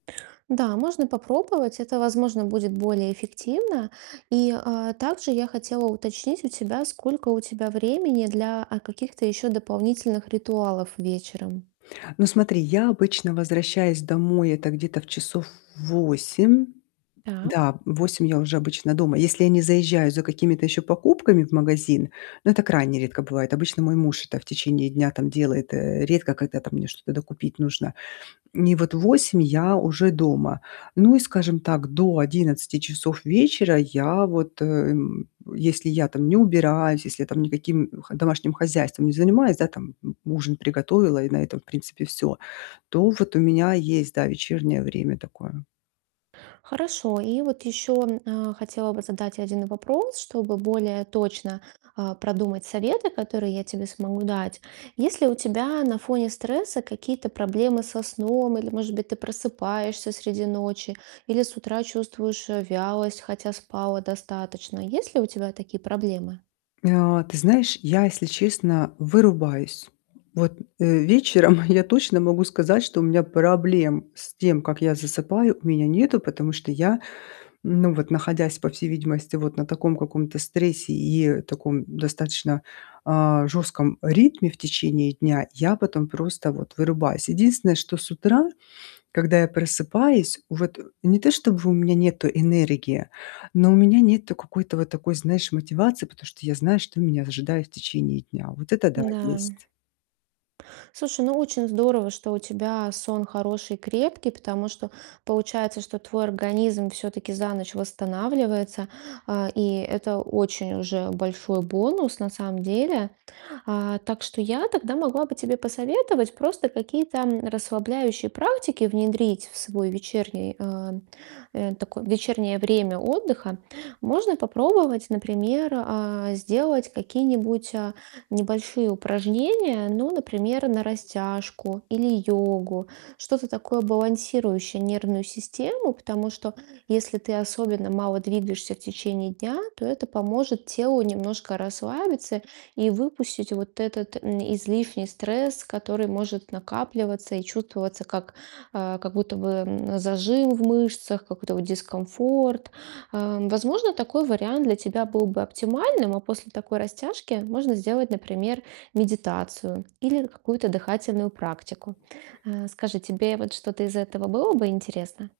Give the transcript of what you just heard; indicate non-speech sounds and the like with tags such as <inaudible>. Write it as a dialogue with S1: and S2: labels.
S1: Да, можно попробовать. Это, возможно, будет более эффективно. И, а, также я хотела уточнить у тебя, сколько у тебя времени для, а, каких-то еще дополнительных ритуалов вечером?
S2: Ну смотри, я обычно возвращаюсь домой, это где-то в часов 8.
S1: Так.
S2: Да, в 8 я уже обычно дома, если я не заезжаю за какими-то еще покупками в магазин, но это крайне редко бывает. Обычно мой муж это в течение дня там делает. Э, редко когда там мне что-то докупить нужно. И вот в 8 я уже дома. Ну и, скажем так, до 11 часов вечера я, вот, э, м, если я там не убираюсь, если я там никаким, м, х домашним хозяйством не занимаюсь, да, там <grunts> ужин приготовила и на этом, в принципе, всё. То вот у меня есть, да, вечернее время такое.
S1: Хорошо. И вот еще, а, хотела бы задать 1 вопрос, чтобы более точно, а, продумать советы, которые я тебе смогу дать. Есть ли у тебя на фоне стресса какие-то проблемы со сном? Или, может быть, ты просыпаешься среди ночи или с утра чувствуешь, э, вялость, хотя спала достаточно. Есть ли у тебя такие проблемы?
S2: А, ты знаешь, я, если честно, вырубаюсь. Вот, э, вечером <chuckles> я точно могу сказать, что у меня проблем с тем, как я засыпаю, у меня нету. Потому что я, ну вот находясь, по всей видимости, вот на таком каком-то стрессе и таком достаточно, а, жестком ритме в течение дня, я потом просто вот вырубаюсь. Единственное, что с утра, когда я просыпаюсь, вот не то чтобы у меня нету энергии, но у меня нету какой-то вот такой, знаешь, мотивации, потому что я знаю, что меня ожидает в течение дня. Вот это да,
S1: Н-да.
S2: есть.
S1: Слушай, ну, очень здорово, что у тебя сон хороший, крепкий, потому что получается, что твой организм все-таки за ночь восстанавливается. А, и это очень уже большой бонус, на самом деле. А, так что я тогда могла бы тебе посоветовать просто какие-то расслабляющие практики внедрить в свой вечерний, э, э, такой вечернее время отдыха. Можно попробовать, например, а, сделать какие-нибудь, а, небольшие упражнения. Ну, например, на растяжку или йогу. Что-то такое, балансирующее нервную систему. Потому что, если ты особенно мало двигаешься в течение дня, то это поможет телу немножко расслабиться и выпустить вот этот, м, излишний стресс, который может накапливаться и чувствоваться как, а, как будто бы, м, зажим в мышцах, какой-то вот дискомфорт. Э, возможно, такой вариант для тебя был бы оптимальным, а после такой растяжки можно сделать, например, медитацию или какую-то дыхательную практику. Э, скажи, тебе вот что-то из этого было бы интересно?